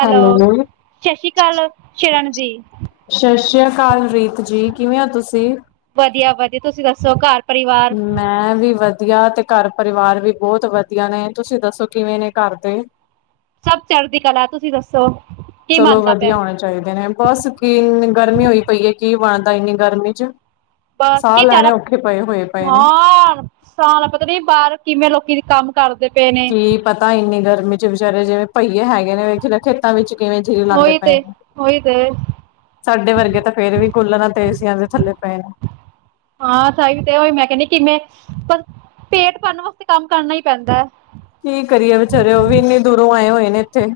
Hello ਸਤਿ ਸ੍ਰੀ ਅਕਾਲ ਸ਼ਰਨ ਜੀ। ਸਤਿ ਸ੍ਰੀ ਅਕਾਲ ਰੀਤ ਜੀ, ਕਿਵੇਂ ਹੋ ਤੁਸੀਂ। ਵਧੀਆ ਵਧੀਆ ਤੁਸੀਂ ਦੱਸੋ ਘਰ ਪਰਿਵਾਰ ਮੈਂ ਵੀ ਵਧੀਆ ਤੇ ਘਰ ਪਰਿਵਾਰ ਵੀ ਬਹੁਤ ਵਧੀਆ ਨੇ, ਤੁਸੀਂ ਦੱਸੋ ਕਿਵੇਂ ਨੇ ਘਰ ਦੇ। ਸਭ ਚੜ੍ਹਦੀ ਕਲਾ ਤੁਸੀਂ ਦੱਸੋ। ਕੀ ਚਲੋ ਬਣਦਾ ਪਿਆ ਵਧੀਆ ਹੋਣੇ ਚਾਹੀਦੇ ਨੇ, ਬਸ ਕੀਨੀ ਗਰਮੀ ਹੋਈ ਪਈ ਹੈ ਕੀ ਬਣਦਾ ਇੰਨੀ ਗਰਮੀ ਚ। ਬਸ ਸਾਹ ਕੀ ਚਾਰ ਲੈਣੇ ਔਖੇ ਪਏ ਹੋਏ ਪਏ ਨੇ। ਹ। ਸਾਰਾ ਪਤਾ ਨੀ ਬਾਹਰ ਕਿਵੇਂ ਲੋਕੀ ਦੇ ਕੰਮ ਕਰਦੇ ਪਏ ਨੇ। ਕੀ ਪਤਾ ਇੰਨੀ ਗਰਮੀ ਚ ਵਿਚਾਰੇ ਜਿਵੇਂ ਪਹੀਏ ਹੈਗੇ ਨੇ ਵੇਖੇੇ ਵਿੱਚ ਕਿਵੇਂ ਜੀਰੇ ਲਾਨਦੇ ਉਹੀ ਪਏ ਤੇ ਨੇ। ਉਹੀ ਤੇ ਸਾਡੇ ਵਰਗੇ ਤਾਂ ਫੇਰ ਵੀ ਕੂਲਰਾਂ ਤੇ ਏਸੀਆ ਦੇ ਥੱਲੇ ਪਏ ਨੇ। ਹਾਂ ਸਾਈ ਤੇ ਉਹੀ ਮੈਂ ਕਹਿੰਦੀਆਂ ਕਿਨੇ ਪਰ ਪੇਟ ਭਰਨ ਵਾਸਤੇ ਕੰਮ ਕਰਨਾ ਹੀ ਪੈਂਦਾ ਹੈ। ਕੀ ਕਰੀਏ ਵਿਚਚਾਰੇ ਉਹ ਵੀ ਇੰਨੇ ਦੂਰੋਂ ਆਏ ਹੋਏ ਨੇ ਇੱਥੇ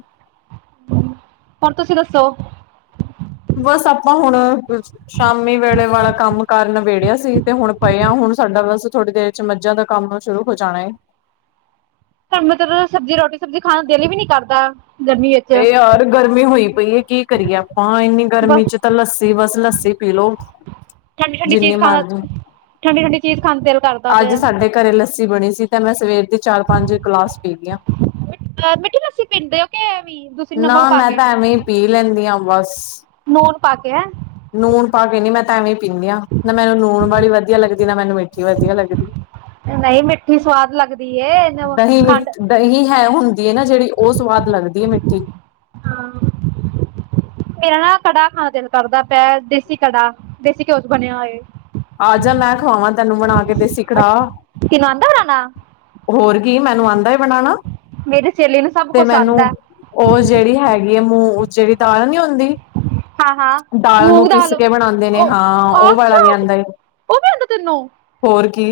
ਹੋਰ ਤੁਸੀਂ ਦੱਸੋ। ਬਸ ਆਪਾਂ ਹੁਣ ਸ਼ਾਮੀ ਵੇਲੇ ਵਾਲਾ ਕੰਮ ਕਾਰ ਨਬੇੜਿਆ ਸੀ, ਤੇ ਹੁਣ ਪਏ ਆ ਹੁਣ ਸਾਡਾ ਬਸ ਥੋੜ੍ਹੀ ਦੇਰ ਚ ਮੱਝਾਂ ਦਾ ਕੰਮ ਸ਼ੁਰੂ ਹੋ ਜਾਣਾ ਏ ਸਾਨੂੰ ਮਤਲਬ ਸਬਜ਼ੀ ਰੋਟੀ ਸਬਜ਼ੀ ਖਾਣ ਨੂੰ ਦਿਲ ਵੀ ਨੀ ਕਰਦਾ, ਗਰਮੀ ਵਿੱਚ ਇਹ ਯਾਰ ਗਰਮੀ ਹੋਈ ਪਈ ਏ ਕੀ ਕਰੀਏ ਆਪਾਂ, ਇੰਨੀ ਗਰਮੀ ਚ ਤਾਂ ਲੱਸੀ ਬਸ ਲੱਸੀ ਪੀ ਲਓ। ਠੰਡੀ-ਠੰਡੀ ਚੀਜ਼ ਖਾਣ, ਠੰਡੀ-ਠੰਡੀ ਚੀਜ਼ ਖਾਣ ਦਾ ਦਿਲ ਕਰਦਾ ਅੱਜ ਪਿਆ ਸਾਡੇ ਘਰੇ ਲੱਸੀ ਬਣੀ ਸੀ, ਤੇ ਮੈਂ ਸਵੇਰ ਦੀ ਚਾਰ ਪੰਜ ਗਲਾਸ ਪੀ ਗੀਆ। ਮਿੱਠੀ ਲੱਸੀ ਪੀਂਦੇ ਹੋ, ਕਿ ਏਵੀ ਨਾ ਮੈਂ ਤਾਂ ਐਵੇਂ ਹੀ ਪੀ ਲੈਂਦੀ ਹਾਂ ਬਸ। ਨੂਨ ਪਾ ਕੇ ਹੈ। ਨੂਣ ਪਾ ਕੇ ਨੀ ਮੈਂ ਤਾਂ ਐਵੇਂ ਪੀਂਨੀ ਆ ਨਾ ਮੈਨੂੰ ਨੂਣ ਵਾਲੀ ਵਧੀਆ ਲੱਗਦੀ, ਨਾ ਮੈਨੂੰ ਮਿੱਠੀ ਵਧੀਆ ਲੱਗਦੀ। ਨਈ ਮਿੱਠੀ ਸਵਾਦ ਲੱਗਦੀ ਏ, ਨਮਕ ਦਹੀਂ ਖੰਡ ਮਿੱਠ ਦਹੀਂ ਹੈਂ ਹੁੰਦੀ ਹੈ ਨਾ ਜਿਹੜੀ, ਉਹ ਸਵਾਦ ਲੱਗਦੀ ਹੈ ਮਿੱਠੀ ਹਾਂ ਮੇਰਾ ਨਾ ਕੜਾ ਖਾਣਾ ਦਿਲ ਕਰਦਾ ਪਿਆ ਏ, ਦੇਸੀ ਕੜਾ ਦੇਸੀ ਘਿਓ ਚ ਬਣਿਆ ਹੋਏ। ਆ ਜਾ ਮੈਂ ਖਵਾਵਾਂ ਤੈਨੂੰ ਬਣਾ ਕੇ ਦੇਸੀ ਕੜਾਹ। ਤੈਨੂੰ ਆਂਦਾ ਬਣਾਣਾ ਹੋਰ ਕੀ ਮੈਨੂੰ ਆਂਦਾ ਏ ਬਣਾਣਾ। ਮੇਰੀ ਸਹੇਲੀ ਨੂੰ ਸਭ ਕੁਛ ਆਦਾ ਹੈ। ਉਹ ਜਿਹੜੀ ਹੈਗੀ ਹੈ ਮੂੰਹ, ਜਿਹੜੀ ਤਾਰ ਨੀ ਹੋਂਦੀ ਹਾਂ ਹਾਂ ਦਾਲ ਮੂੰਗ ਨੂੰ ਪਿਸ ਕੇ ਬਣਾਉਂਦੇ ਨੇ ਉਹ ਹਾਂ, ਉਹ ਵਾਲਾ ਅੱਛਾ ਵੀ ਆਉਂਦਾ ਏ। ਉਹ ਵੀ ਆਂਦਾ ਤੈਨੂੰ ਹੋਰ ਕੀ,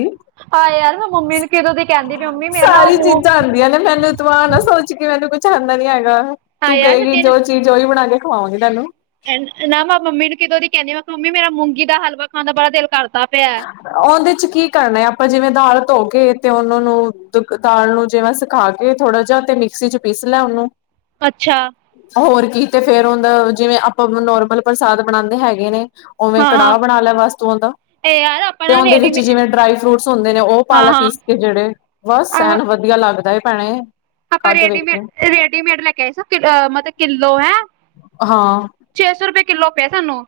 ਹਾਂ ਯਾਰ ਮੈਂ ਮੰਮੀ ਨੂੰ ਕਿਦੋਂ ਦੀ ਕਹਿੰਦੀ ਪਈ ਮੰਮੀ ਮੇਰਾ ਨਾ ਸਾਰੀ ਮੂੰਹ ਚੀਜ਼ਾਂ ਆਉਂਦੀਆਂ ਨੇ ਮੈਨੂੰ ਤੂੰ ਆ ਨਾ ਸੋਚ ਕੇ ਮੈਨੂੰ ਕੁੱਛ ਆਉਂਦਾ ਨੀ ਹੈਗਾ, ਹਾਂ ਤੂੰ ਯਾਰ ਕਹੇਗੀ ਸਚਿਨ ਜੋ ਚੀਜ਼ ਉਹੀ ਬਣਾ ਕੇ ਖਵਾਵਾਂਗੀ ਤੈਨੂੰ। ਨਾ ਮੈਂ ਮੰਮੀ ਨੂੰ ਕਿਦੋਂ ਨੀ ਕਹਿੰਦੀ ਆ, ਮੈਂ ਕਿਹਾ ਮੰਮੀ ਮੇਰਾ ਮੂੰਗੀ ਦਾ ਹਲਵਾ ਖਾਣ ਦਾ ਬੜਾ ਦਿਲ ਕਰਦਾ ਪਿਆ। ਉਹਦੇ ਚ ਕੀ ਕਰਨਾ ਹੈ ਆਪਾਂ, ਜਿਵੇਂ ਦਾਲ ਧੋ ਕੇ ਤੇ ਉਹਨਾਂ ਨੂੰ ਦਾਲ ਨੂੰ ਜਿਵੇਂ ਸੁਖਾ ਕੇ ਇਹ ਥੋੜਾ ਜਿਹਾ ਤੇ ਮਿਕਸੀ ਚ ਪੀਸ ਲੈ ਉਹਨੂੰ ਅੱਛਾ ਹੋਰ ਕੀ ਤੇ ਫੇਰ ਹੁਨ ਜਿਵੇਂ ਆਪਾਂ ਨੋਰਮਲ ਪ੍ਰਸਾਦ ਬਣਾਉਂਦੇ ਹੈਗੇ ਨੇ ਉਵੇਂ ਕੜਾਹ ਬਣਾ ਲੈ ਬਸ ਤੂੰ ਉਂਦਾ ਏ ਯਾਰ ਤੇ ਨਾ ਉਹਦੇ ਵਿੱਚ ਰੇਡੀਮੇਡ ਜਿਵੇਂ ਡਰਾਈ ਫਰੂਟਸ ਹੁੰਦੇ ਨੇ ਉਹ ਹਾਂ ਪਾਲਾ ਹਾਂ ਪੀਸ ਕੇ ਜਿਹੜੇ ਬਸ ਆਹ ਐਨ ਵਧ ਵਧੀਆ ਲੱਗਦਾ ਏ ਭੈਣੇ ਖਾ ਆਪਾਂ ਕੇ ਰੇਡੀਮੇਡ ਵੇਖੀ ਰੇਡੀਮੇਡ ਲੈ ਕੇ ਆਏ ਸ ਕਿ ਮਤਲਬ ਕਿੱਲੋ ਹੈ ਹਾਂ ਛੇ ਸੌ ਰੁਪਏ ਕਿੱਲੋ ਪਏ ਸਾਨੂੰ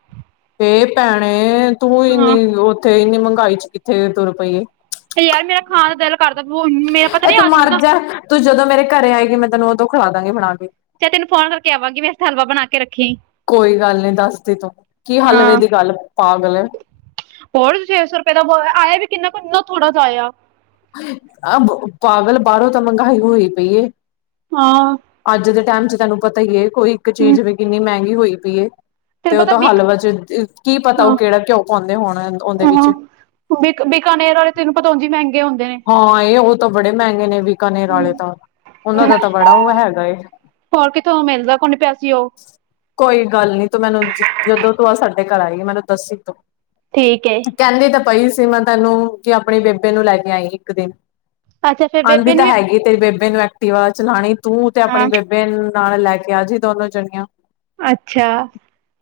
ਤੇ ਭੈਣੇ ਤੂੰ ਹਾਂ ਇੰਨੀ ਉੱਥੇ ਇੰਨੀ ਮਹਿੰਗਾਈ ਚ ਕਿੱਥੇ ਤੁਰ ਪਈ। ਤੇ ਯਾਰ ਮੇਰਾ ਖਾਣ ਦਾ ਦਿਲ ਕਰਦਾ ਮੇਰਾ ਪਤਾ ਇਹ ਨੀ ਤੂੰ ਅੱਜ ਮਰ ਇਨਾ ਜਾ ਤੂੰ ਜਦੋਂ ਮੇਰੇ ਘਰੇ ਆਏਗੀ ਮੈਂ ਤੈਨੂੰ ਉਦੋਂ ਖਲਾ ਦਾਂਗੀ ਬਣਾ ਕੇ ਚਲ ਤੈਨੂੰ ਫੋਨ ਕਰਕੇ ਆਵਾਂਗੀ ਮੈਂ ਇਕ ਹਲਵਾ ਬਣਾ ਕੇ ਰੱਖੀ ਕੋਈ ਗੱਲ ਨੀ ਦੱਸਦੀ ਤੂੰ ਕੀ ਹਾਂ ਹਲਵੇ ਦੀ ਗੱਲ ਪਾਗਲ ਹੋਰ ਛੇ ਸੌ ਰੁਪਏ ਦਾ ਬ ਆਇਆ ਵੀ ਕਿੰਨਾ ਕੁੰ ਥੋੜ੍ਹਾ ਜਿਆ ਆਇਆ ਆ ਪਾਗਲ ਬਾਹਰੋਂ ਤਾਂ ਮਹਿੰਗਾਈ ਹੋਈ ਪਈ ਏ ਹਾਂ ਅੱਜ ਦੇ ਟਾਈਮ ਚ ਤੈਨੂੰ ਪਤਾ ਹੀ ਹੈ ਕੋਈ ਇੱਕ ਹਮ ਚੀਜ਼ ਵੀ ਕਿੰਨੀ ਮਹਿੰਗੀ ਹੋਈ ਪਈ ਏ ਤੇ ਤੈਨੂੰ ਉਹ ਪਤਾ ਤੋਂ ਬਿਕ ਹਲਵੇ ਚ ਕੀ ਪਤਾ ਉਹ ਕਿਹੜਾ ਘਿਉ ਪਾਉਂਦੇ ਹੋਣ ਉਹਦੇ ਵਿੱਚ। ਹ ਬ ਬਿਕਾਨੇਰ ਵਾਲੇ ਤੈਨੂੰ ਪਤਾ ਉੰਝ ਈ ਮਹਿੰਗੇ ਹੁੰਦੇ ਨੇ ਹਾਂ, ਉਹ ਤਾਂ ਬੜੇ ਮਹਿੰਗੇ ਨੇ ਬੀਕਾਨੇਰ ਵਾਲੇ ਤਾਂ ਉਹਨਾਂ ਦਾ ਤਾਂ ਬੜਾ ਉਹ ਹੈਗਾ ਏ। ਹੋਰ ਕਿੱਥੋਂ ਮਿਲਦਾ ਕੋਨਹੀ ਪਿਆ ਸੀ ਉਹ। ਕੋਈ ਗੱਲ ਨੀ, ਤੂੰ ਮੈਨੂੰ ਜਦੋਂ ਤੂੰ ਆਹ ਸਾਡੇ ਘਰ ਆਈ ਮੈਨੂੰ ਦੱਸੀ ਤੂੰ। ਠੀਕ ਏ। ਕਹਿੰਦੀ ਤਾਂ ਪਈ ਸੀ ਮੈਂ ਤੈਨੂੰ, ਕਿ ਆਪਣੇ ਬੇਬੇ ਨੂੰ ਲੈ ਕੇ ਆਈ ਇੱਕ ਦਿਨ। ਅੱਛਾ ਫੇਰ ਆਉਂਦੀ ਬੇਬੇ ਨੂੰ ਤਾਂ ਵੀ ਹੈਗੀ ਤੇਰੀ ਬੇਬੇ ਨੂੰ ਐਕਟਿਵਾ ਚਲਾਉਣੀ, ਤੂੰ ਤੇ ਆਪਣੀ ਹਾਂ ਬੇਬ ਬੇ ਨਾਲ ਲੈ ਕੇ ਆ ਜੀ ਦੋਨੋ ਜਣੀਆਂ। ਅੱਛਾ।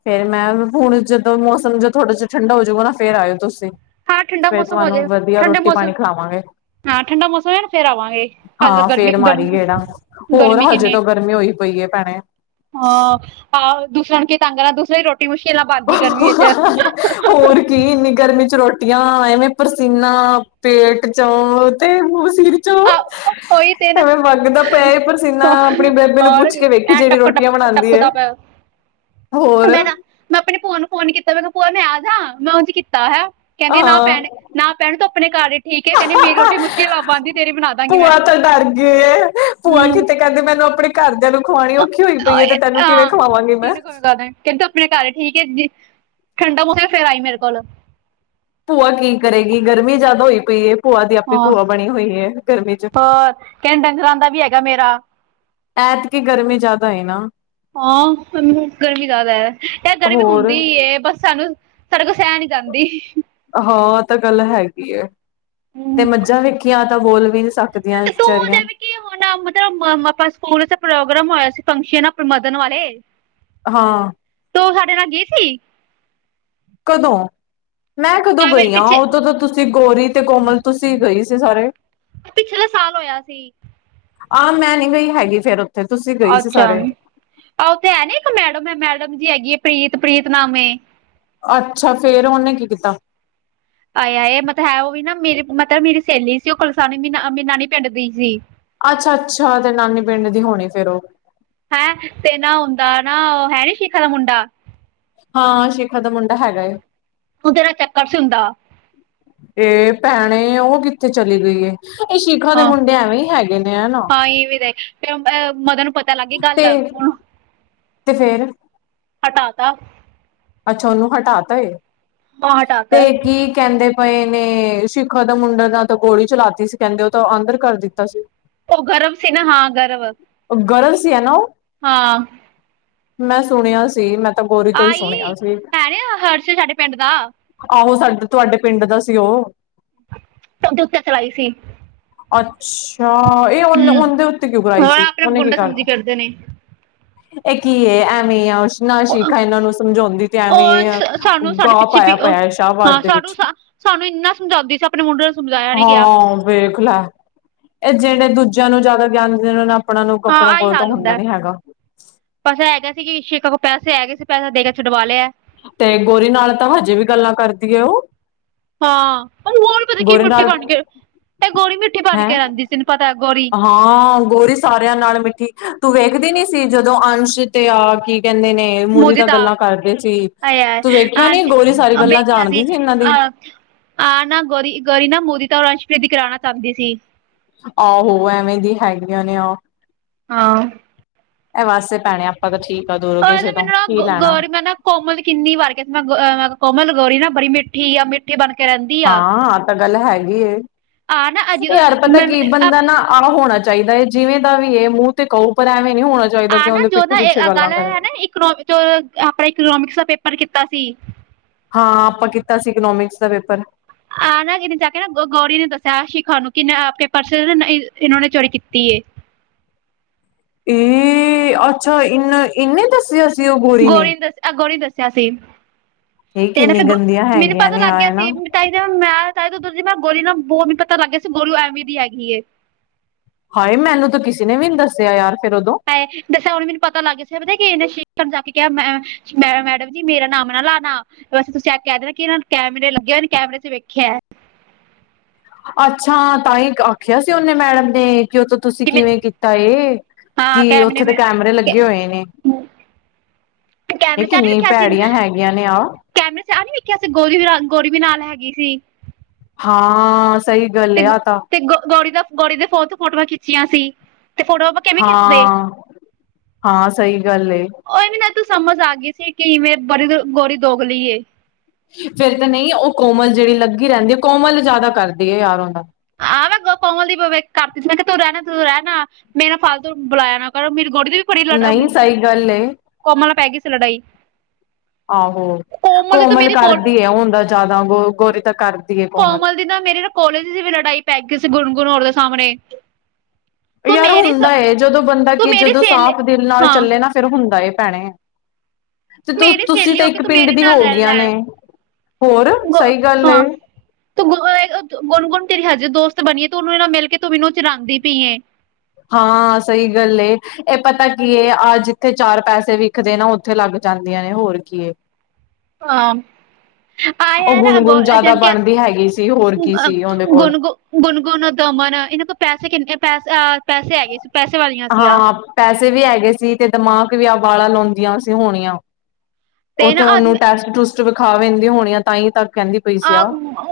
ਫੇਰ, ਮੈਂ ਹੁਣ ਜਦੋਂ ਮੌਸਮ ਜੋਂ ਥੋੜ੍ਹਾ ਜਿਹਾ ਠੰਡਾ ਹੋਜੂਗਾ ਨਾ ਫੇਰ ਆਇਓ ਤੁਸੀਂ। ਹਾਂ ਠੰਡਾ ਫੇਰ, ਮੌਸਮ ਹੋ ਤੁਹਾਨੂੰ ਜਾਏ ਵਧੀਆ ਠੰਡੇ ਰੋਟੀ ਮੌਸਮ ਪਾਣੀ ਖਿਲਾਵਾਂਗੇ। ਹਾਂ, ਠੰਡਾ ਮੌਸਮ ਹੈ ਫੇਰ ਆਵਾਂਗੇ। ਅਜ ਹਾਂ ਗਰਮੀ ਫੇਰ ਮਾਰੀ ਗੇੜਾ -ਗਰਮੀ- ਹੋਰ ਗਰਮੀ ਹਜੇ ਕਿੰਨੀ, ਤੋਂ ਗਰਮੀ ਹੋਈ ਪਈ ਹੈ ਭੈਣੇ ਹਾਂ। ਹਾਂ ਦੂਸਰੇ ਨੂੰ ਕੀ ਤੰਗ ਕਰਨਾ, ਦੂਸਰੇ ਰੋਟੀ ਮੁਸ਼ਕਿਲ ਨਾਲ ਬਣਦੀ ਗਰਮੀ ਵਿੱਚ। ਹੋਰ ਕੀ ਇੰਨੀ ਗਰਮੀ ਚ ਰੋਟੀਆਂ, ਐਵੇਂ ਪਸੀਨਾ, ਪੇਟ ਚੋਂ ਤੇ ਵਸੀਰ। ਆ। ਉਹੀ ਤੇ ਨਾ, ਪਿਆ ਪਰਸੀਨਾ ਆਪਣੀ ਬੇਬੇ ਨੂੰ ਹੋਰ ਪੁੱਛ ਕੇ ਵੇਖੀ ਐ ਜਿਹੜੀ ਟਪ- ਰੋਟੀਆਂ ਟਪ ਬਣਾਉਂਦੀ ਹੈ ਟਪਦਾ ਪਿਆ। ਹੋਰ ਮੈਂ ਤਾਂ ਮੈਂ ਆਪਣੀ ਭੂਆ ਨੂੰ ਫੋਨ ਕੀਤਾ, ਮੈਂ ਕਿਹਾ ਭੂਆ ਮੈਂ ਆਜਾਂ, ਮੈਂ ਉਂਜ ਕੀਤਾ ਹੈਂ। ਕਹਿੰਦੀ ਨਾ ਹਾਂ ਭੈਣ ਨਾਭੈਣ ਤੂੰ ਆਪਣੇ ਘਰ ਹੀ ਠੀਕ ਏਂ ਕਹਿੰਦੀ ਮੇਰੀ ਰੋਟੀ ਮੁਸ਼ਕਿਲ ਆੱ ਪਾਉਂਦੀ। ਭੂਆ ਤਾਂ ਡਰ ਗਈ ਏ ਭੂਆ ਹਮ ਕਿਤੇ ਕਹਿੰਦੀ ਮੈਨੂੰ ਆਪਣੇ ਘਰਦਿਆਂ ਨੂੰ ਖਵਾਉਣੀ ਔਖੀ ਹੋਈ ਪਈੇ ਏ, ਤੇ ਤੈਨੂੰ ਕਿਵੇਂ ਖਵਾਵਾਂਗੀ ਮੈਂ। ਕਹਿੰਦਾ [unintelligible] ਆਪਣੇ ਘਰ ਹੀ ਠੀਕ ਹੈ ਜੀ, ਠੰਡਾ ਮੋਸਮ ਫੇਰ ਆਈ ਮੇਰੇ ਕੋਲ। ਭੂਆ ਕੀ ਕਰੇਗੀ? ਗਰਮੀ ਜਿਆਦਾ ਹੋਈ ਪਈ ਏ। ਭੂਆ ਦੀ ਆਪਣੀ ਹਾਂ ਭੂਆ ਬਣੀ ਹੋਈ ਏ ਗਰਮੀ ਚ। ਹੋਰ ਕਹਿੰਦੇ ਡੰਗਰਾਂ ਦਾ ਵੀ ਹੈਗਾ ਮੇਰਾ ਐਤ ਕੇ ਗਰਮੀ ਜ਼ਿਆਦਾ ਹੈ ਨਾ। ਹਾਂ, ਗਰਮੀ ਜ਼ਿਆਦਾ ਹੈ, ਇਹ ਗਰਮੀ ਹੋਰ ਹੁੰਦੀ ਹੀ ਏ ਬਸ ਸਾਨੂੰ ਸਾਡੇ ਕੋਲ ਸਹਿ ਨੀ ਜਾਂਦੀ। ਹਾਂ, ਤਾਂ ਗੱਲ ਹੈਗੀ ਏ, ਤੇ ਮੱਝਾਂ ਵੇਖੀਆਂ ਤਾਂ ਬੋਲ ਵੀ ਨਹੀਂ ਸਕਦੀਆਂ ਤੂੰ ਵਿਚਾਰੀਆਂ। ਜਿਵੇਂ ਕਿ ਹੁਣ ਮਤਲਬ ਆਪਾਂ ਸਕੂਲ ਚ ਪ੍ਰੋਗਰਾਮ ਹੋਇਆ ਸੀ ਫੰਕਸ਼ਨ ਮਦਨ ਵਾਲੇ। ਹਾਂ। ਤੋ, ਉਹ ਸਾਡੇ ਨਾਲ ਗਈ ਥੀ? ਕਦੋਂ? ਮੈਂ ਕਦੋਂ ਆ ਗਈ ਹਾਂ? ਪਿੱਛੇ ਉਦੋਂ ਤਾਂ ਤੁਸੀਂ, ਗੋਰੀ ਤੇ ਕੋਮਲ ਤੁਸੀਂ ਗਏ ਸੀ ਸਾਰੇ। ਪਿਛਲੇ ਸਾਲ ਹੋਇਆ ਸੀ। ਆਹ, ਮੈਂ ਨੀ ਗਈ ਹੈਗੀ ਫੇਰ ਤੁਸੀਂ ਗਈ ਸੀ ਅੱਛਾ, ਸਾਰੇ ਆ ਉੱਥੇ ਹੈ ਨੀ ਇੱਕ ਮੈਡਮ ਹੈ, ਮੈਡਮ ਜੀ ਹੈਗੀ ਹੈ ਪ੍ਰੀਤ-ਪ੍ਰੀਤ ਨਾਮ ਏ। ਅੱਛਾ, ਫੇਰ ਉਹਨੇ ਕੀ ਕੀਤਾ? ਆਇ-ਆਇ, ਇਹ ਮਤਲਬ ਹੈ ਉਹ ਵੀ ਨਾ ਮੇਰੀ ਮਤਲਬ ਮੇਰੀ ਸਹੇਲੀ ਸੀ, ਉਹ ਕੁਲਸਾਨੀ ਮਨਾਨੀ ਪਿੰਡ ਦੀ ਸੀ। ਅੱਛਾ-ਅੱਛਾ ਤੇ ਨਾਨੀ ਪਿੰਡ ਦੀ ਹੋਣੀ ਫੇਰ ਉਹ। ਹੈਂ, ਤੇ ਨਾ ਹੁੰਦਾ ਨਾ ਓਹ ਹੈ ਨੀ ਸ਼ਿਖਾ ਦਾ ਮੁੰਡਾ? ਹਾਂ, ਸ਼ੀਖਾ ਦਾ ਮੁੰਡਾ ਹੈਗਾ ਏ। ਉਹਦੇ ਨਾਲ ਚੱਕਰ ਸੀ ਉਂਦਾ। ਇਹ ਭੈਣੇ ਉਹ ਕਿੱਥੇ ਚਲੀ ਗਈਏ? ਇਹ ਸ਼ੀਖਾ ਦੇ ਮੁੰਡੇ ਐਵੇਂ ਹੀ ਹੈਗੇ ਨੇ ਹਨਾ। ਆਂਈ ਵੀਰੇ ਤੇ ਓ ਮਦਰ ਨੂੰ ਪਤਾ ਲੱਗ ਗੀ ਤੇ ਗੱਲ। ਤੇ ਫੇਰ ਹਟਾ ਤਾ। ਅੱਛਾ, ਉਨੂੰ ਹਟਾ ਤਾ ਏ ਹਾਂ ਹਟਾ ਤਾ ਤੇ ਕੀ ਕੈਂਦੇ ਪਏ ਨੇ ਸ਼ੀਖਾ ਦਾ ਮੁੰਡਾ ਦਾ ਤਾਂ ਗੋਲੀ ਚਲਾਤੀ ਸੀ, ਕੈਂਦੇ ਓ ਤਾਂ ਆਂਦਰ ਕਰ ਦਿੱਤਾ ਸੀ। ਓ ਗਰਵ ਸੀ ਨਾ ਹਾਂ ਗਰਵ। ਗਰਵ ਸੀ ਹੈਨਾ ਓ? ਹਾਂ। ਮੈਂ ਸੁਣਿਆ ਸੀ ਮੈਂ ਤਾਂ ਗੋਰੀ ਤੋਂ ਈ ਸੁਣਿਆ ਆਈ ਸੀ ਹੈ ਨਾ ਹਰਸ਼ ਸਾਡੇ ਪਿੰਡ ਦਾ ਆਹੋ ਸਾਡੇ ਤੁਆਡੇ ਪਿੰਡ ਦਾ ਸੀ ਓ। ਕ ਦੋ ਟਕਰਾਈ ਸੀ? ਅੱਛਾ, ਏ ਓਂ ਹੂੰ ਓੰਦੇ ਉੱਤੇ ਕਿਉਂ ਕਰਾਈ ਹੋਰ ਸੀ ਆਪਣੇ ਆਪ ਓਨੇ ਕੀ ਗੁੰਡਾ ਕਰ ਸਮਝੀ ਤਾ? ਫਿਰਦੇ ਨੇ ਐ ਕੀ ਏ? ਐਵੇ ਈ ਅਸ਼ ਨਾ ਸ਼ੀਖਾ ਇਨਾਂ ਨੂੰ ਸਮਜਾਉਂਦੀ ਤੇ ਐਵੇਂ ਉਹ ਈ ਸ ਸਾਨੂੰ ਸਾਡੇ ਗਾਹ ਪਿੱਛੇ ਪਾਇਆ ਪੀ ਅ ਪਇਆ ਹਾਂ ਸ਼ਾਹਬਾਦ ਦੇ ਸਾਨੂੰ ਵਿੱਚ। ਸਾਨੂੰ ਇੰਨਾ ਸਮਜਾਂਦੀ ਸੀ ਆਪਣੇ ਮੁੰਡੇ ਨੂੰ ਸਮਝਾਇਆ ਨੀ ਗਿਆ। ਹਾਂ ਵੇਖ ਲੈ, ਐ ਜੇੜੇ ਦੂਜਿਆਂ ਨੂੰ ਜਿਆਦਾ ਗਿਆਨ ਦੇਂਦੇ ਨਾ ਓਨਾ ਨੂੰ ਅਪ ਓਨਾ ਨੂੰ ਕੱਪੜਾ ਕੋਲ ਤਾਂ ਹੁੰਦਾ ਨੀ ਹੈਗਾ। ਬਸ ਐ ਹੈਗਾ ਸੀ ਕਿ ਸ਼ੀਖਾ ਕੋਲ ਪੈਸੇ ਹੈਗੇ ਸੀ ਤੇ ਪੈਸਾ ਦੇ ਕੇ ਛਡਵਾ ਲਿਆ। ਤੇ ਗੋਰੀ ਨਾਲ ਤਾਂ ਹਜੇ ਵੀ ਗੱਲਾਂ ਕਰਦੀ ਐ ਉਹ। ਹਾਂ, ਹੋਰ ਪਤਾ ਕੀ ਗੋਰੀ ਮਿੱਠੀ ਨਾਲ ਬਣ ਕੇ, ਤੇ ਗੋਰੀ ਮਿੱਠੀ ਬਣ ਹੈਂ ਕੇ ਰੈਂਦੀ ਸੀ ਤੈਨੂੰ ਪਤਾ ਏ ਗੋਰੀ। [inaudible] ਹਾਂ ਗੋਰੀ ਸਾਰਿਆਂ ਨਾਲ ਮਿੱਠੀ, ਤੂੰ ਵੇਖਦੀ ਨੀ ਸੀ ਜਦੋਂ ਅੰਸ਼ ਤੇ ਆ ਕੀ ਕੈਂਦੇ ਨੇ ਮੂਵੀ ਦਾ ਮੁਦਿਤਾ ਗੱਲਾਂ ਕਰਦੇ ਸੀ ਆਏ ਹਾਏ ਤੂੰ ਵੇਖਿਆ ਨੀ ਆਂਜ ਗੋਰੀ ਸਾਰੀ ਗੱਲਾਂ ਵੇਖਿਆ ਜਾਣਦੀ ਸੀ ਇਨਾਂ ਦੀ। ਅ ਆ ਨਾ ਗੋਰੀ, ਗੋਰੀ ਨਾ ਮੁਦਿਤ ਔਰ ਅੰਸ਼ ਪਰੀਤੀ ਕਰਾਣਾ ਚਾਂਦੀ ਸੀ। ਆਹੋ, ਐਵੇਂ ਦੀ ਹੈਗੀਆਂ ਨੇ ਆ। ਹਾਂ ਅ ਵਸ ਏ ਭੈਣੇ ਆਪਾਂ ਤਾਂ ਠੀਕ ਆ ਦੂਰੋ ਉਹ ਕਿਸੇ ਤੋਂ ਮੈਨੂੰ ਨਾ ਕੀ ਲੈਣਾ। ਗੋਰੀ ਮੈਂ ਨਾ ਕੋਮਲ ਕਿੰਨੀ ਵਾਰ ਕੈਂਦੀ, ਮੈ ਅ ਕੋਮਲ ਗੋਰੀ ਨਾ ਬੜੀ ਮਿੱਠੀ ਆ ਮ ਮਿੱਠੀ ਬਨ ਕੇ ਰੈਂਦੀ ਹਾਂ, ਐ ਤਾਂ ਗੱਲ ਹੈਗੀ ਏ ਆ ਨਾ ਜਦੋਂ ਯਾਰ ਪਤਾ ਕੀ ਬੰਦਾ ਨਾ ਹੋਣਾ ਚਾਈਦਾ ਐ ਜਿਵੇਂ ਦਾ ਵੀ ਏ ਮੂੰਹ ਤੇ ਕਓ ਪਰ ਐਵੇਂ ਨੀ ਹੋਣਾ ਚਾਇਦਾ। ਆ ਨਾ ਜੋ ਨਾ ਏ ਅ ਗੱਲ ਹੈ ਨਾ ਇਕਨੋ ਆਪਣੇ ਇਕਨੋਮਿਕਸ ਦਾ ਪੇਪਰ ਕੀਤਾ ਸੀ? ਹਾਂ, ਆਪਾਂ ਕੀਤਾ ਸੀ ਇਕਨੋਮਿਕਸ ਦਾ ਪੇਪਰ। ਆ ਨਾ ਇਨੇ ਜਾ ਕੇ ਨਾ ਗੋਰੀ ਨੇ ਦੱਸਿਆ ਸ਼ੀਖਾ ਨੂੰ ਕਿ ਆਪਕੇ ਪਰਸ'ਚ ਇਨੋ ਨੇ ਚੋਰੀ ਕੀਤੀ ਏ। ਇ ਅੱਛਾ ਇਨਾ ਇਨੇ ਦੱਸਿਆ ਸੀ ਗੋਰੀ ਨੇ ਦਸੇਆ ਐ ਗੋਰੀ ਦਸੇਆ ਸੀ ਇਹ ਤੇ ਕਿੰਨੀ ਫੇਰ ਗੰਦੀਆਂ ਮੈਨੂੰ ਹੈਗੀਆਂ ਪਤਾ ਨੇ ਲਗ ਗੇਆ ਆ ਨਾ ਸੀ। [unintelligible] ਤਾਂ ਈ ਤੇ ਹੁਣ ਮੈ ਤਾਈਂ ਤੇ ਤੁਸੀਂ ਨਾ ਗੌਰੀ ਨਾ ਬੌ ਪਤਾ ਲੱਗ ਗਿਆ ਸੀ ਗੌਰੀ ਐਂਵੇ ਦੀ ਹੈਗੀ ਏ। ਹਾਏ ਮੈਨੂੰ ਤਾ ਕਿਸੇ ਨੇ ਵੀ ਨੀ ਦਸੇਆ ਯਾਰ ਫੇਰ ਓਦੋਂ। [unintelligible] ਮੈ ਦੱਸਾਂ ਹੁਣ ਮੈਨੂੰ ਪਤਾ ਲੱਗ ਗਿਆ ਸੀ ਕਿ ਏਨੇ ਸ਼ੀਖਾ ਨੂੰ ਜਾ ਕੇ ਕੇਆ ਕਿ ਮੈ ਮੈਡਮ ਜੀ ਮੇਰਾ ਨਾਮ ਨਾ ਲਾਨਾ ਵੈਸੇ ਤੁਸੀ ਐ ਕੈ ਦੇਣਾ ਕਿ ਇਨਾਂ ਨੂੰ ਕੈਮਰੇ ਲੱਗੇ ਹੋਏ ਨ ਕੈਮਰੇ ਚ ਵੇਖੇਐ। ਅੱਛਾ, ਤਾਂਈ ਆਖੇਆ ਸੀ ਓਨੇ ਮੈੜਮ ਨੇ ਕਿ ਓ ਤੁਸੀ ਕਿ ਕਿਵੇਂ ਕੀਤਾ ਏ, ਹਾਂ ਕਿ ਕੈਮਰੇ ਓਥੇ ਤੇ ਮੇ ਕੈਮਰੇ ਲੱਗੇ ਹੋਏ ਨੇ। ਏ ਕੈਮਰੇ ਚ ਆ ਨੀ ਕਿੰਨੀ ਵੇਖਿਆ ਸੀ ਭੈੜੀਆਂ ਹੈਗੀਆਂ ਨੇ ਆ ਕੈਮਰੇ ਚ ਆ ਨੀ ਵੇਖੇਆ ਸੀ, ਗੋਰੀ ਵੀ ਨਾਲ-ਗੋਰੀ ਵੀ ਨਾਲ ਹੈਗੀ ਸੀ। ਹਾਂ, ਸਈ ਗਲ ਤੇ ਏ ਆ ਤਾਂ। ਤੇ ਗੋ ਗੋਰੀ ਦਾ ਗੋਰੀ ਦੇ ਫੋਨ ਤੋਂ ਫੋਟੋਆਂ ਖਿੱਚੀਆਂ ਸੀ, ਤੇ ਫੋਟੋਆਂ ਹਾਂ-ਹਾਂ ਸਹੀ ਗੱਲ ਏ। ਓ ਵੀ ਨਾ ਏਥੋਂ ਸਮਝ ਆ ਗਈ ਸੀ ਕਿ ਗੋਰੀ ਦੋਗਲੀ ਏ। ਫੇਰ ਤੇ ਨਹੀਂ ਉਹ ਕੋਮਲ ਜਿਹੜੀ ਲੱਗੀ ਰਹਿੰਦੀ ਕੋਮਲ ਜਿਆਦਾ ਕਰਦੀ ਹੈ ਯਾਰ ਉਹਦਾ। ਆ ਮੈਂ ਕਮਲ ਦੀਖ ਕਰਤੀ ਸੀ ਮੈਂ ਕਿਹਾ ਤੂੰ ਰਹਿਣਾ ਤੂੰ ਰਹਿਣਾ। ਮੇ ਨਾਲ ਫਾਲਤੂ ਬੁਲਾਇਆ ਨਾ ਕਰੋ ਮੇਰੀ ਗੋੜ ਦੇ ਵੀ ਬੜੀ ਲੜ ਨਹੀਂ ਸਹੀ ਗੱਲ ਏ ਕੋਮਲ ਪੈ ਗਈ ਸੀ ਲੜਾਈ। ਆਹੋ ਦੀ ਤਾਂ ਕੋਮਲ ਮੇਰੇ ਕੋਲ ਕਰਦੀ ਹੈ ਹੁੰਦਾ ਜ਼ਿਆਦਾ ਗੋ ਗੋਰੀ ਤਾਂ ਕਰਦੀ ਹੈ ਕੋਮਲ ਜਦਾਂ ਮੇਰੇ ਨਾ ਕੋਲੇਜ ਦੀ ਵੀ ਲੜਾਈ ਪੈ ਗਈ ਸੀ ਗੁਣਗੁਣ ਹੋ ਦੇ ਸਾਹਮਣੇ। ਤੂੰ ਯਾਰ ਮੇਰੇ ਹੁੰਦਾ ਜਦੋਂ ਬੰਦਾ ਤੂੰ ਕਿ ਮੇਰੀ ਜਦੋਂ ਸਹੇਲੀ ਸਾਫ਼ ਦਿਲ ਨਾਲ ਹਾਂ ਚੱਲੇ ਤੂੰ ਨਾ ਫੇਰ ਹੁੰਦਾ ਏ ਭੈਣੇ। ਤੇ ਮੇਰੀ ਤੁਸੀਂ ਸਹੇਲੀ ਤਾਂ ਹੋ ਕੇ ਇੱਕ ਤੂੰ ਪਿੰਡ ਮੇਰੇ ਦੀ ਹੋ ਨਾਲ ਰਹਿ ਗਈਆਂ ਨੇ ਰਹਿ ਹੋਰ ਗ ਸਹੀ ਗੱਲ ਏ। ਹਾਂ ਤੂੰ ਗੁਣ ਗੁਣ ਗੁਣ ਤੇਰੀ ਹਜੇ ਦੋਸਤ ਬਣੀਏ ਤੇ ਉਹਨੂੰ ਇਹ ਨਾਲ ਮਿਲ ਕੇ ਤੂੰ ਮੈਨੂੰ ਚਰਾਉਂਦੀ ਪਈ ਏ। ਹਾਂ ਸਹੀ ਗੱਲ ਏ ਇਹ ਪਤਾ ਕੀ ਹੈ ਆਹ ਜਿੱਥੇ ਚਾਰ ਪੈਸੇ ਵਿਖਦੇ ਨਾ ਉੱਥੇ ਲੱਗ ਜਾਂਦੀਆਂ ਨੇ ਹੋਰ ਕੀ ਏ। ਹਾਂ। ਆਹ ਉਹ ਯਾਰ ਗੁਣਗੁਣ ਗ ਜ਼ਿਆਦਾ ਜਮ ਕੇ ਬਣਦੀ ਹੈਗੀ ਸੀ ਹੋਰ ਕੀ ਸੀ ਉਹਦੇ ਕੋਲ ਗੁਣਗੁਣ ਗੁਣਗੁਣ ਦਮਨ ਇਹਨਾਂ ਕੋਲ ਪੈਸੇ ਕਿੰਨੇ ਪੈਸ ਪੈਸੇ ਹੈਗੇ ਸੀ। ਪੈਸੇ ਵਾਲੀਆਂ। ਸੀਗਾ ਹਾਂ ਪੈਸੇ ਵੀ ਹੈਗੇ ਸੀ ਤੇ ਦਿਮਾਗ ਵੀ ਆ ਵਾਲਾ ਲਾਉਂਦੀਆਂ ਸੀ ਹੋਣੀਆਂ। ਤੇ ਨਾ ਉੱਥੇ ਆਦਮ ਉਹਨੂੰ ਟੈਸਟ ਟੂਸਟ ਵਿਖਾਦੀ ਹੋਣੀਆਂ ਤਾਂ ਹੀ ਤੱਕ ਕਹਿੰਦੀ ਪਈ ਸੀ ਆ।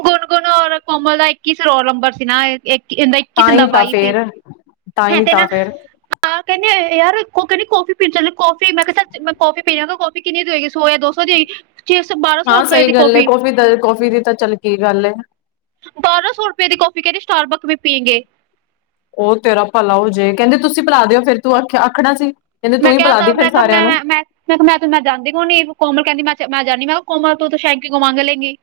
ਗੁਣਗੁਣ ਔਰਕੋਮਲ ਦਾ ਇੱਕੀ ਰੋਲ ਨੰਬਰ ਸੀ ਨਾ ਇਕ। ਇੱਕੀ ਤਾਂ ਕਿਸੀ ਹੀ ਦਾ ਤਾਂ ਬਾਈ ਸੀ ਫੇਰ ਤਾਂ ਹੈ ਹੀ ਤੇ ਤਾਂ ਨਾ ਫੇਰ ਹਾਂ ਕਹਿੰਦੇ ਯਾਰ ਕਹਿੰਦੀ ਕਾਫੀ ਪੀਣ ਚੱਲ ਕਾਫੀ ਮੈਂ ਕਿਹਾ ਕੋਫੀ ਪਹਿਲ ਤਾਂ ਕੋਫੀ ਕਿੰਨੀ ਦੀ ਹੋ ਹੈਗੀ ਸੌ ਜਾਂ ਦੋ ਸੌ ਦੀ ਹੈਗੀ। ਜਿਸ ਹਾਂ ਸਹੀ ਗੱਲ ਏ ਕੌਫੀ ਦਾ ਕੌਫੀ ਦੀ ਤਾਂ ਚੱਲ ਕੀ ਗੱਲ ਏ। ਬਾਰਾਂ ਸੌ ਰੁਪਏ ਦੀ ਕੋਫੀ ਕਹਿੰਦੀ ਸਟਾਰਬਕ ਵੀ ਪੀਂਏਗੇ। ਉਹ ਤੇਰਾ ਭਲਾ ਹੋ ਜਾਏ ਕਹਿੰਦੇ ਤੁਸੀਂ ਪਿਲਾ ਦਿਓ ਫਿਰ ਤੂੰ ਆਖਣਾ ਸੀ ਕਹਿੰਦੇ ਮੈਂ ਤੂੰ ਹੀ ਕਿਹਾ ਪਿਲਾ ਤਾਂ ਦੀ ਮੈਂ ਫਿਰ ਕਿਹਾ ਮੈਂ ਸਾਰਿਆਂ ਨੂੰ। ਮੈਂ ਕਿਹਾ ਮੈਂ ਤੂੰ ਮੈਂ ਜਾਂਦੀ ਕ ਹੋਣੀ ਕੋਮਲ ਕਹਿੰਦੀ ਮੈਂ ਮੈਂ ਜਾਂਦੀ ਕਿਹਾ ਕੋਮਲ ਤੂੰ ਸ਼ੈਂਕੂ ਮੰਗ ਲੈਂਗੀ।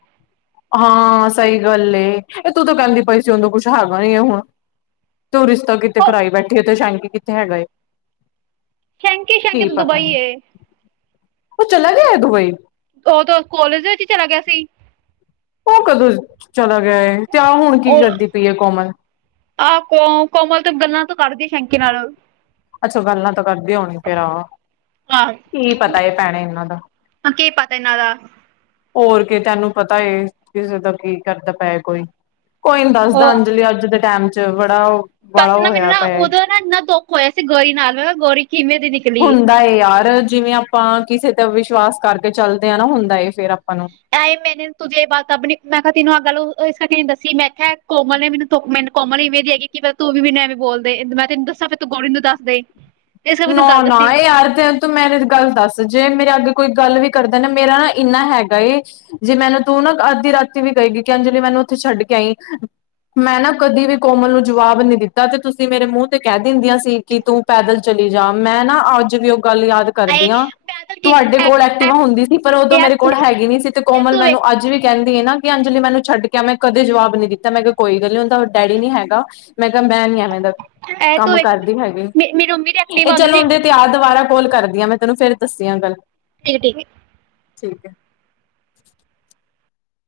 ਹਾਂ ਸਹੀ ਗੱਲ ਏ, ਇਹ ਤੂੰ ਤਾਂ ਕਹਿੰਦੀ ਓੋਹਦੋ ਕੁਛ ਹੈਗਾ ਨੀ ਹੁਣ ਤੂੰ ਰਿਸ਼ਤਾ ਕਿਤੇ ਉਹ ਕਰਵਾਈ ਬੈਠੇ ਤੇ ਸ਼ਾਂਕੀ ਕਿਥੇ ਹੈਗਾ ਏ। ਸ਼ੈਂਕੀ ਸ਼ੈਂਕੀ ਕੀ ਤਾਂ ਪਤਾ ਦੁਬਈ ਹੈ ਏ ਉਹ ਚਲਾ ਗਿਆ ਦੁਬਈ। ਉਦੋਂ ਕੋਲੇਜ ਵਿੱਚ ਹੀ ਚਲਾ ਗਿਆ ਸੀ। ਉਹ ਕਦੋਂ ਚਲਾ ਗਿਆ ਹੈ ਤੇ ਆ ਹੁਣ ਕੀ ਉਹ ਕਰਦੀ ਪਈ ਹੈ ਕੋਮਲ। ਆਹ ਕੋ ਕੋਮਲ ਤੇ ਗੱਲਾਂ ਤੋਂ ਕਰਦੀ ਸ਼ੈਂਕੇ ਨਾਲ। ਅੱਛਾ ਗੱਲਾਂ ਤਾਂ ਕਰਦੀ ਹੋਣੀ ਫੇਰ ਆਹ ਆਹ ਕੀ ਪਤਾ ਭੈਣੇ ਇਹਨਾਂ ਦਾ। ਕੀ ਪਤਾ ਇਹਨਾਂ ਦਾ। ਹੋਰ ਕੀ ਤੈਨੂੰ ਪਤਾ ਕਿਸੇ ਦਾ ਕੀ ਕਰਦਾ ਪਿਆ ਕੋਈ। ਕੋਈ ਨੀ ਦੱਸਦਾ ਉਹ ਅੰਜਲੀ ਅੱਜ ਦੇ ਟਾਈਮ ਚ ਬੜਾ ਉਹ ਬੈਸੇ ਨਾ ਮੈਨੂੰ ਨਾ ਉਹਦੋ ਨਾ ਇੰਨਾ ਦੁੱਖ ਹੋਇਆ ਸੀ ਗੋਰੀ ਨਾਲ ਮੈਂ ਗੋਰੀ ਕਿਵੇਂ ਦੀ ਨ ਹੁੰਦਾ ਏ ਯਾਰ ਜਿਵੇਂ ਆਪਾਂ ਕਿਸੇ ਤੇ ਵਿਸ਼ਵਾਸ ਕਰਕੇ ਚੱਲਦੇ ਹਾਂ ਨਾ ਹੁੰਦਾ ਫੇਰ ਆਪਾਂ ਨੂੰ। ਐ ਮੈਨੂੰ ਤੁੂੰ ਇਹ ਬਾਤ ਨੀ ਮੈਂ ਕਿਹਾ ਤੈਨੂੰ ਅੱਗੱਲ ਇਸ ਕਰਕੇੀ ਦੱਸੀ ਮੈਂ ਕਿਹਾ ਕੋਮਲ ਨੇ ਮੈਨੂੰ ਤ ਮੈਨੂੰ ਕੋਮਨ ਇਵੇਂ ਜ ਹੈਗੀ ਕਿ ਤੂੰ ਵੀ ਨਵੇਂ ਬੋਲਦੇ ਮੈਂ ਤੈਨੂੰ ਦੱਸਾਂ ਫੇਰ ਤੂੰ ਗੋਰੀ ਨੂੰ ਦੱਸ ਦੇ। ਇਸ ਕਰਕੇ ਤੈਨੂੰ ਗੱਲ ਨਾ ਨਾ ਦੱਸੀ ਇਹ ਆਰ ਤੇ ਤ ਮੈਨ ਗੱਲ ਦੱਸ ਜੇ ਮੇਰੇ ਅੱਗੇ ਕੋਈ ਗੱਲ ਵੀ ਕਰਦਾ ਨਾ ਮੇਰਾ ਨਾ ਇੰਨਾ ਹੈਗਾ ਏ ਜੇ ਮੈਨੂੰ ਤੂੰ ਨਾ ਅੱਧੀ ਰਾਤੀ ਵੀ ਕਹੇਗੀਈ ਕਿ ਅੰਜਲੀ ਮੈਨੂੰ ਉੱਥੇ ਛੱਡ ਕੇ ਆਈ ਮੈਂ ਨਾ ਕਦੀ ਵੀ ਕੋਮਲ ਨੂੰ ਜਵਾਬ ਨ ਦਿੱਤਾ ਤੇ ਤੁਸੀਂ ਮੇਰੇ ਮੂੰਹ ਤੇ ਕਹਿ ਦਿੰਦੀਆਂ ਸੀ ਕਿ ਤੂੰ ਪੈਦਲ ਚਲੀ ਜਾ ਮੈਂ ਨਾ ਅੱਜ ਵੀ ਉਹ ਗੱਲ ਯਾਦ ਹਾਏ ਕਰਦੀਆਂਾਂ ਪੈਦਲ ਕੀ ਤੁਹਾਡੇ ਐ ਕੋਲ ਐ ਐਕਟੀਵਾ ਹੁੰਦੀ ਸੀ ਪਰ ਉਦੋਂ ਮੇਰੇ ਯਾਰ ਕੋਲ ਹੈਗੀ ਨੀ ਸੀ ਤੇ ਯਾਰ ਕੋਮਲ ਤੂੰ ਮੈਨੂੰ ਵੇਖ ਅੱਜ ਵੀ ਕਹਿੰਦੀ ਹੈ ਨਾ ਕਿ ਅੰਜਲੀ ਮੈਨੂੰ ਛੱਡ ਕੇ ਮੈਂ ਕਦੇ ਜਵਾਬ ਨੀ ਦਿੱਤਾ ਮੈਂ ਕਿਹਾ ਕੋਈ ਗੱਲ ਨੀ ਹੁੰਦਾ ਡੈਡੀ ਨੀ ਹੈਗਾ ਮੈਂ ਕਿਹਾ ਮੈਂ ਨ ਐਵੇ ਦਾ ਕੰਮ ਕਰਦੀ ਹੈਗੀ ਨਿਰੰਮੀ ਇਹ ਚਲ ਓਂਦੇ ਤੇ ਆਹ ਦੁਬਾਰਾ ਕੋਲ ਕਰਦੀ ਹਾਂ ਮੈਂ ਤੈਨੂੰ ਫੇਰ ਦੱਸ ਆ ਗੱਲ ਠੀ ਠੀਕ ਠੀਕ ਹੈ